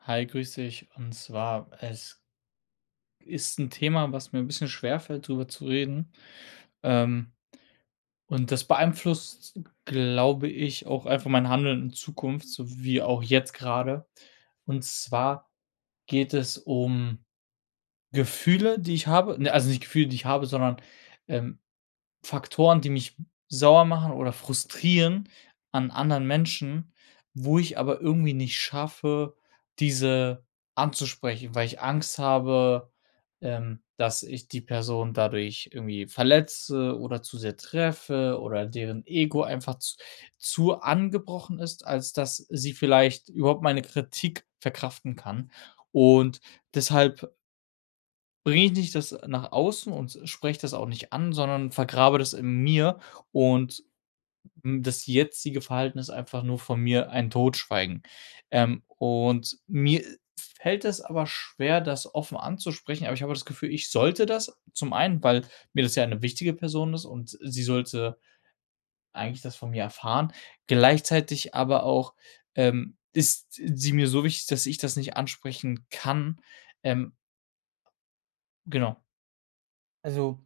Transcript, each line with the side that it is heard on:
left: Hi, grüße dich. Und zwar, es ist 'n Thema, was mir 'n bisschen schwerfällt, drüber zu reden, ähm, und das beeinflusst, glaube ich, auch einfach mein Handeln in Zukunft, so wie auch jetzt grade. Und zwar geht es um Gefühle, die ich habe ne, also nicht Gefühle, die ich habe, sondern, ähm, Faktoren, die mich sauer machen oder frustrieren an anderen Menschen, wo ich aber irgendwie nicht schaffe, diese anzusprechen, weil ich Angst habe, ähm, dass ich die Person dadurch irgendwie verletze oder zu sehr treffe oder deren Ego einfach z zu angebrochen ist, als dass sie vielleicht überhaupt meine Kritik verkraften kann. Und deshalb bringe ich nicht das nach außen und spreche das auch nicht an, sondern vergrabe das in mir. Und, hm, das jetzige Verhalten ist einfach nur von mir ein Totschweigen, ähm, und mir fällt es aber schwer, das offen anzusprechen. Aber ich habe auch das Gefühl, ich sollte das, zum einen, weil mir das ja 'ne wichtige Person ist, und sie sollte eigentlich das von mir erfahren, gleichzeitig aber auch, ähm, ist sie mir so wichtig, dass ich das nicht ansprechen kann, ähm genau.
right: Also,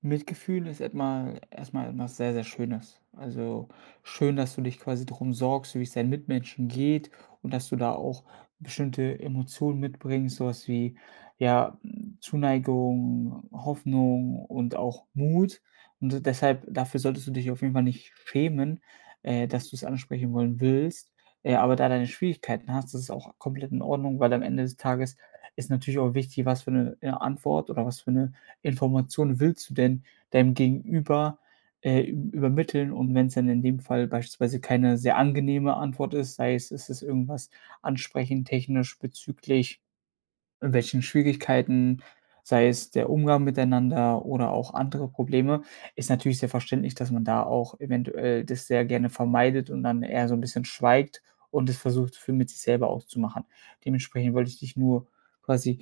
right: Mitgefühl ist etmal erstmal etwas sehr, sehr Schönes, also, schön, dass du dich quasi drum sorgst, wie es deinen Mitmenschen geht, und dass du da auch bestimmte Emotionen mitbringst, sowas wie, ja, hm, Zuneigung, Hoffnung und auch Mut und d deshalb dafür solltest du dich auf jeden Fall nicht schämen, äh, dass du es ansprechen wollen willst. Äh, aber da deine Schwierigkeiten hast, das ist auch komplett in Ordnung, weil am Ende des Tages ist natürlich auch wichtig, was für 'ne, äh, Antwort oder was für 'ne Information willst du denn deinem Gegenüber, äh, üb übermitteln? Und wenn es dann in dem Fall beispielsweise keine sehr angenehme Antwort ist, sei es, es ist irgendwas ansprechend technisch bezüglich welchen Schwierigkeiten, sei es der Umgang miteinander oder auch andere Probleme, ist natürlich sehr verständlich, dass man da auch eventuell das sehr gerne vermeidet und dann eher so 'n bisschen schweigt und das versucht für mit sich selber auszumachen. Dementsprechend wollte ich dich nur quasi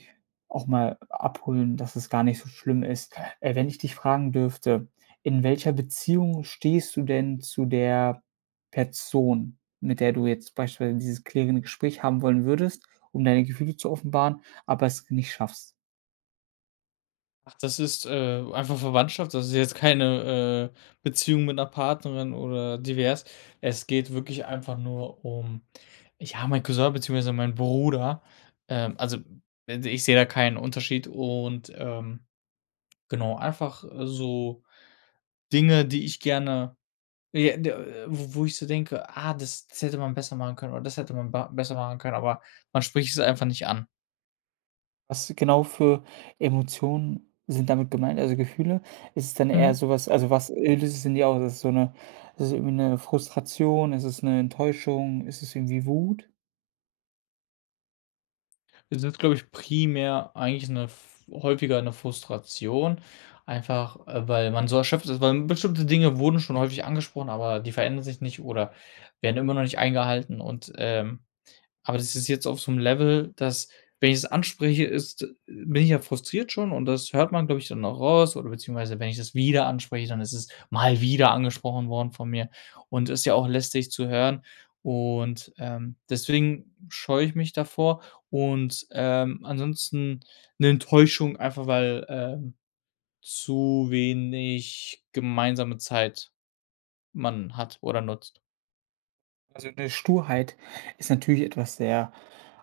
right: auch mal abholen, dass es gar nicht so schlimm ist. Äh, wenn ich dich fragen dürfte: „In welcher Beziehung stehst du denn zu der Person, mit der du jetzt beispielsweise dieses klärende Gespräch haben wollen würdest, um deine Gefühle zu offenbaren, aber es nicht schaffst?”
left: Ach, das ist, äh, einfach Verwandtschaft, das ist jetzt keine, äh, Beziehung mit 'ner Partnerin oder divers. Es geht wirklich einfach nur um, ja mein Cousin beziehungsweise mein Bruder, ähm, also, hm, i d ich sehe ja keinen Unterschied und, ähm, genau, einfach, äh, so Dinge, die ich gerne, j d äh, w wo ich so denke: „Ah, das, das hätte man besser machen können, oder das hätte man ba besser machen können“, aber man spricht es einfach nicht an.
right: Was genau für Emotionen sind damit gemeint, also, Gefühle? Ist es dann eher
left: Mhm.
right: sowas also, was, äh, [unintelligible] das ist so 'ne das ist irgendwie 'ne Frustration, ist es 'ne Enttäuschung, ist es irgendwie Wut?
left: Das ist, glaube ich primär eigentlich 'ne f häufiger 'ne Frustration. Einfach, äh, weil man so erschöpft ist, weil bestimmte Dinge wurden schon häufig angesprochen, aber die verändern sich nicht oder werden immer noch nicht eingehalten und, ähm aber das ist jetzt auf so 'nem Level, dass, wenn ich das anspreche, ist äh, bin ich ja frustriert schon und das hört man, glaube ich dann auch raus, oder beziehungsweise wenn ich das wieder anspreche, dann ist es mal wieder angesprochen worden von mir und ist ja auch lästig zu hören. Und, ähm, deswegen scheue ich mich davor und, ähm, ansonsten 'ne Enttäuschung einfach, weil, ähm, zu wenig gemeinsame Zeit man hat oder nutzt.
right: Also, 'ne Sturheit ist natürlich etwas sehr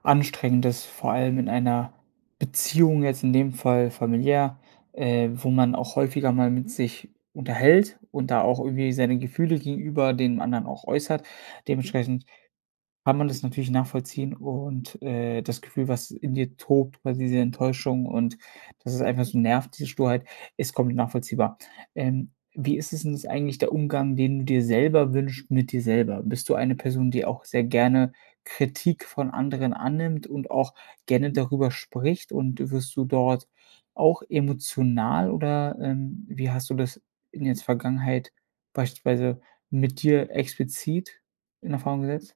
right: anstrengendes, vor allem in einer Beziehung jetzt in dem Fall familiär, äh, wo man auch häufiger mal mit sich unterhält und da auch irgendwie seine Gefühle gegenüber den anderen auch äußert. Dementsprechend kann man das natürlich nachvollziehen und, äh, das Gefühl, was in dir tobt, war diese Enttäuschung und, dass ist einfach so nervt diese Sturheit, ist komplett nachvollziehbar. Ähm, wie ist es denn ist eigentlich der Umgang, den du dir selber wünscht mit dir selber? Bist du eine Person, die auch sehr gerne Kritik von anderen annimmt und auch gerne darüber spricht und wirst du dort auch emotional, oder, ähm, wie hast du das in jetzt Vergangenheit beispielsweise mit dir explizit in Erfahrung gesetzt?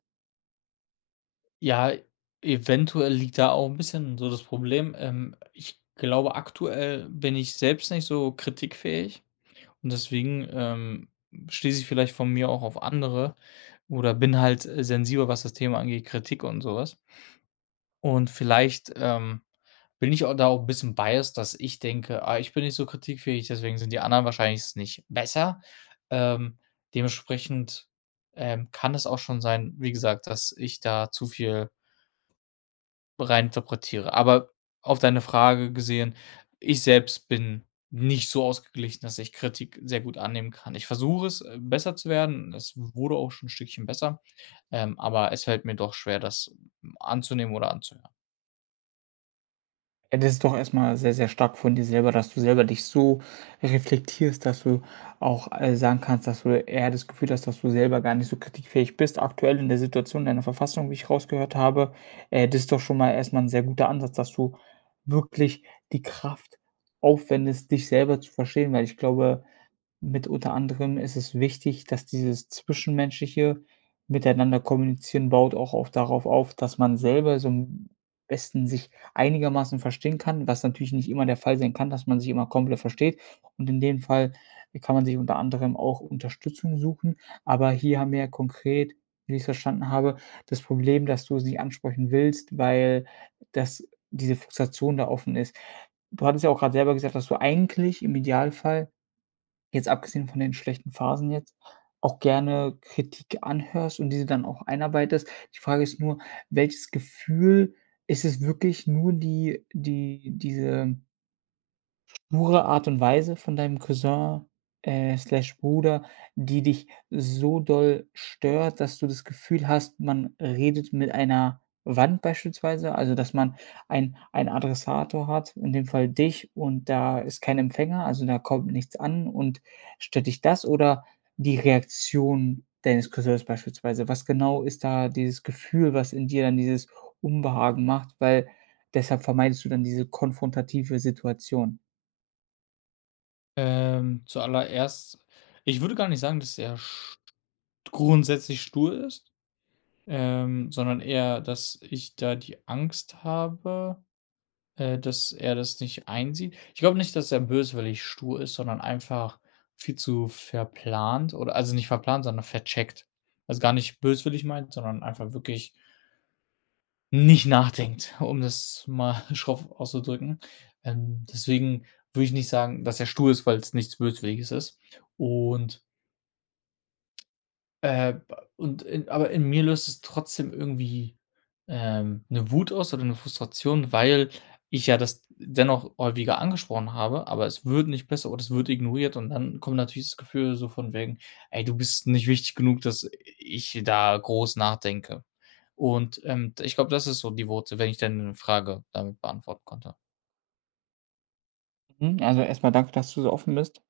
left: Ja, eventuell liegt da auch 'n bisschen so das Problem, ähm, ich glaube, aktuell bin ich selbst nicht so kritikfähig und deswegen, ähm, schließe ich vielleicht von mir auch auf andere oder bin halt, äh, sensibel, was das Thema angeht, Kritik und sowas. Und vielleicht, ähm, bin ich auch da auch 'n bisschen biased, dass ich denke: „Ah, ich bin nicht so kritikfähig, deswegen sind die anderen wahrscheinlich s nicht besser“, ähm, dementsprechend, ähm, kann es auch schon sein, wie gesagt, dass ich da zu viel rein interpretiere. Aber auf deine Frage gesehen, ich selbst bin nicht so ausgeglichen, dass ich Kritik sehr gut annehmen kann. Ich versuche es besser zu werden und es wurde auch schon 'n Stückchen besser, ähm, aber es fällt mir doch schwer, das m anzunehmen oder anzuhören.
right: Ja, das ist doch erstmal sehr, sehr stark von dir selber, dass du selber dich so reflektierst, dass du auch, äh, sagen kannst, dass du eher das Gefühl hast, dass du selber gar nicht so kritikfähig bist, aktuell in der Situation in der Verfassung, wie ich rausgehört habe. Äh, das ist doch schon mal erstmal 'n sehr guter Ansatz, dass du wirklich die Kraft aufwendest, dich selber zu verstehen, weil ich glaube, mit unter anderem ist es wichtig, dass dieses zwischenmenschliche miteinander kommunizieren, baut auch oft darauf auf, dass man selber so am besten sich einigermaßen verstehen kann, was natürlich nicht immer der Fall sein kann, dass man sich immer komplett versteht und in dem Fall kann man sich unter anderem auch Unterstützung suchen. Aber hier haben wir ja konkret, wie ich's verstanden habe, das Problem, dass du sie ansprechen willst, weil das diese Frustration da offen ist. Du hattest ja auch gerade selber gesagt, dass du eigentlich im Idealfall, jetzt abgesehen von den schlechten Phasen jetzt, auch gerne Kritik anhörst und diese dann auch einarbeitest. Die Frage ist nur, welches Gefühl ist es wirklich nur die die diese pure Art und Weise von deinem Cousin, äh, slash Bruder, die dich so doll stört, dass du das Gefühl hast, man redet mit einer Wand beispielsweise, also dass man ein ein Adressator hat, in dem Fall dich und da ist kein Empfänger, also da kommt nichts an und stört dich das oder die Reaktion deines Cousins beispielsweise? Was genau ist da dieses Gefühl, was in dir dann dieses Unbehagen macht, weil deshalb vermeidest du dann diese konfrontative Situation?
left: Ähm, zuallererst, ich würde gar nicht sagen, dass er st grundsätzlich stur ist, ähm, sondern eher, dass ich da die Angst habe, äh, dass er das nicht einsieht. Ich glaube nicht, dass er böswillig stur ist, sondern einfach viel zu verplant, oder also, nicht verplant, sondern vercheckt. Also, gar nicht böswillig meint, sondern einfach wirklich nicht nachdenkt, um das mal schroff auszudrücken, ähm, deswegen würde ich nicht sagen, dass er stur ist, weil's nichts Böswilliges ist und äh, bei und in aber in mir löst es trotzdem irgendwie, ähm, 'ne Wut aus oder 'ne Frustration, weil ich ja das d dennoch häufiger angesprochen habe, aber es wird nicht besser, oder es wird ignoriert und dann kommt natürlich das Gefühl, so von wegen: „Ey, du bist nicht wichtig genug, dass ich da groß nachdenke.“ Und, ähm, d ich glaube, das ist so die Wurzel, wenn ich deine Frage damit beantworten konnte.
right: Mhm, also, erstmal danke, dass du so offen bist.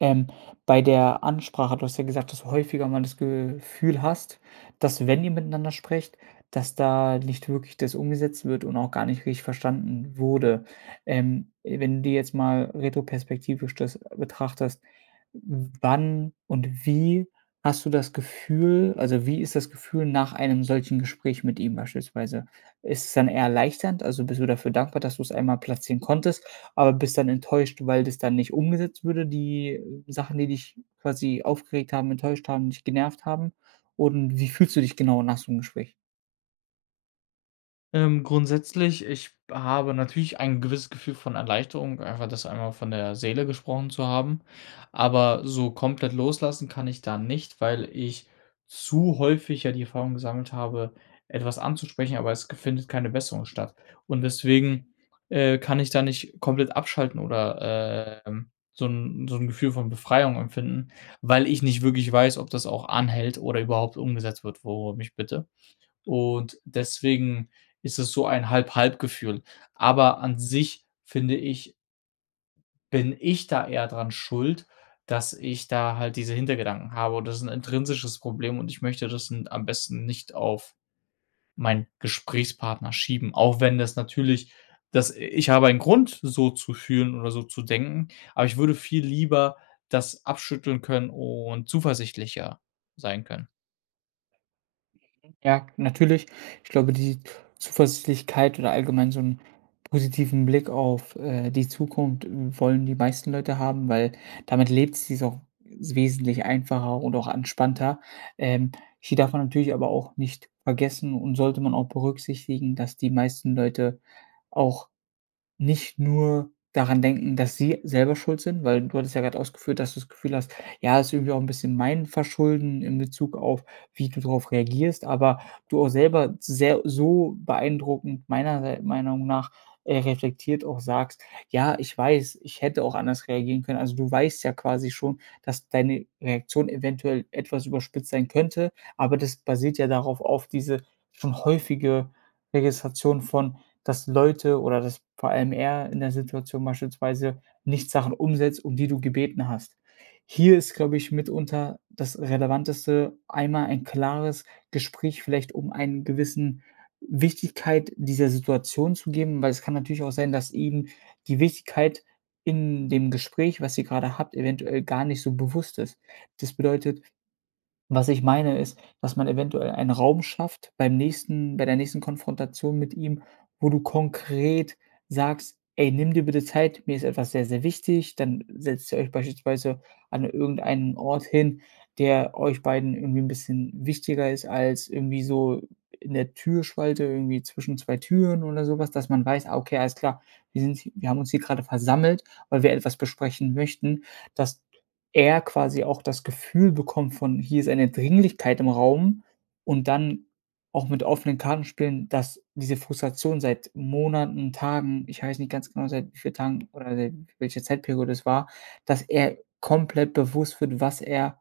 right: Ähm, bei der Ansprache du hast ja gesagt, dass du häufiger mal das Gefühl hast, dass wenn ihr miteinander sprecht, dass da nicht wirklich das umgesetzt wird und auch gar nicht richtig verstanden wurde. Ähm, wenn die jetzt mal retroperspektivisch das betrachtest, wann und wie hast du das Gefühl also, wie ist das Gefühl nach einem solchen Gespräch mit ihm beispielsweise? Ist es dann eher erleichternd also, bist du dafür dankbar, dass du es einmal platzieren konntest, aber bist dann enttäuscht, weil das dann nicht umgesetzt würde, die, äh, Sachen, die dich quasi aufgeregt haben, enttäuscht haben, dich genervt haben? Und wie fühlst du dich genau nach so 'nem Gespräch?
left: Ähm, grundsätzlich, ich habe natürlich ein gewisses Gefühl von Erleichterung, einfach das einmal von der Seele gesprochen zu haben. Aber so komplett loslassen kann ich da nicht, weil ich zu häufig ja die Erfahrung gesammelt habe, etwas anzusprechen, aber es ge findet keine Besserung statt. Und deswegen, äh, kann ich da nicht komplett abschalten oder, ähm, so 'n so 'n Gefühl von Befreiung empfinden, weil ich nicht wirklich weiß, ob das auch anhält oder überhaupt umgesetzt wird, worum ich bitte. Und deswegen ist es so ein halb halb Gefühl, aber an sich finde ich bin ich da eher dran schuld, dass ich da halt diese Hintergedanken habe und das ist 'n intrinsisches Problem und ich möchte das n am besten nicht auf meinen Gesprächspartner schieben, auch wenn das natürlich das i ich habe einen Grund, so zu fühlen oder so zu denken, aber ich würde viel lieber das abschütteln können und zuversichtlicher sein können.
right: Mhm. Ja, natürlich. Ich glaube, die Zuversichtlichkeit oder allgemein so 'n positiven Blick auf, äh, die Zukunft, w wollen die meisten Leute haben, weil damit lebt sich's auch wesentlich einfacher und auch entspannter. Ähm, hier darf man natürlich aber auch nicht vergessen und sollte man auch berücksichtigen, dass die meisten Leute auch nicht nur daran denken, dass sie selber schuld sind, weil du hattest ja gerade ausgeführt, dass du das Gefühl hast: „Ja, ist irgendwie auch 'n bisschen mein Verschulden“ in Bezug auf, wie du drauf reagierst, aber du auch selber sehr so beeindruckend meiner s meiner Meinung nach, äh, reflektiert auch sagst: „Ja, ich weiß, ich hätte auch anders reagieren können.“ Also, du weißt ja quasi schon, dass deine Reaktion eventuell etwas überspitzt sein könnte, aber das basiert ja darauf auf diese, schon häufige Registration von, dass Leute oder dass vor allem er in der Situation beispielsweise nicht Sachen umsetzt, um die du gebeten hast. Hier ist, glaube ich mitunter das Relevanteste, einmal ein klares Gespräch, vielleicht um einen gewissen Wichtigkeit dieser Situation zu geben, weil es kann natürlich auch sein, dass ihm die Wichtigkeit in dem Gespräch, was ihr grade habt, eventuell gar nicht so bewusst ist. Das bedeutet, was ich meine, ist, dass man eventuell einen Raum schafft beim nächsten bei der nächsten Konfrontation mit ihm, wo du konkret sagst: „Ey, nimm dir bitte Zeit, mir ist etwas sehr sehr wichtig.“ Dann setzt ihr euch beispielsweise an irgendeinen Ort hin, der euch beiden irgendwie 'n bisschen wichtiger ist als irgendwie so in der Türspalte irgendwie zwischen zwei Türen oder sowas, dass man weiß: „Ah, okay, alles klar, wir sind wir haben uns hier grade versammelt, weil wir etwas besprechen möchten“, dass er quasi auch das Gefühl bekommt von hier ist eine Dringlichkeit im Raum und dann auch mit offenen Karten spielen, dass diese Frustration seit Monaten, Tagen, ich weiß nicht ganz genau seit wie vielen Tagen oder seit welche Zeitperiode es war, dass er komplett bewusst wird, was er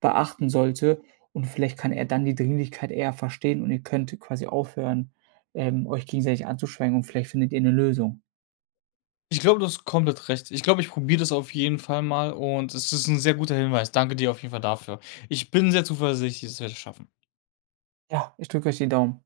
right: beachten sollte und vielleicht kann er dann die Dringlichkeit eher verstehen und ihr könnt quasi aufhören, ähm, euch gegenseitig anzuschweigen und vielleicht findet ihr 'ne Lösung.
left: Ich glaube, du hast komplett recht. Ich glaube, ich probiere das auf jeden Fall mal und es ist 'n sehr guter Hinweis. Danke dir auf jeden Fall dafür. Ich bin sehr zuversichtlich, dass wir das schaffen.
right: Ja, ich drücke euch die Daumen.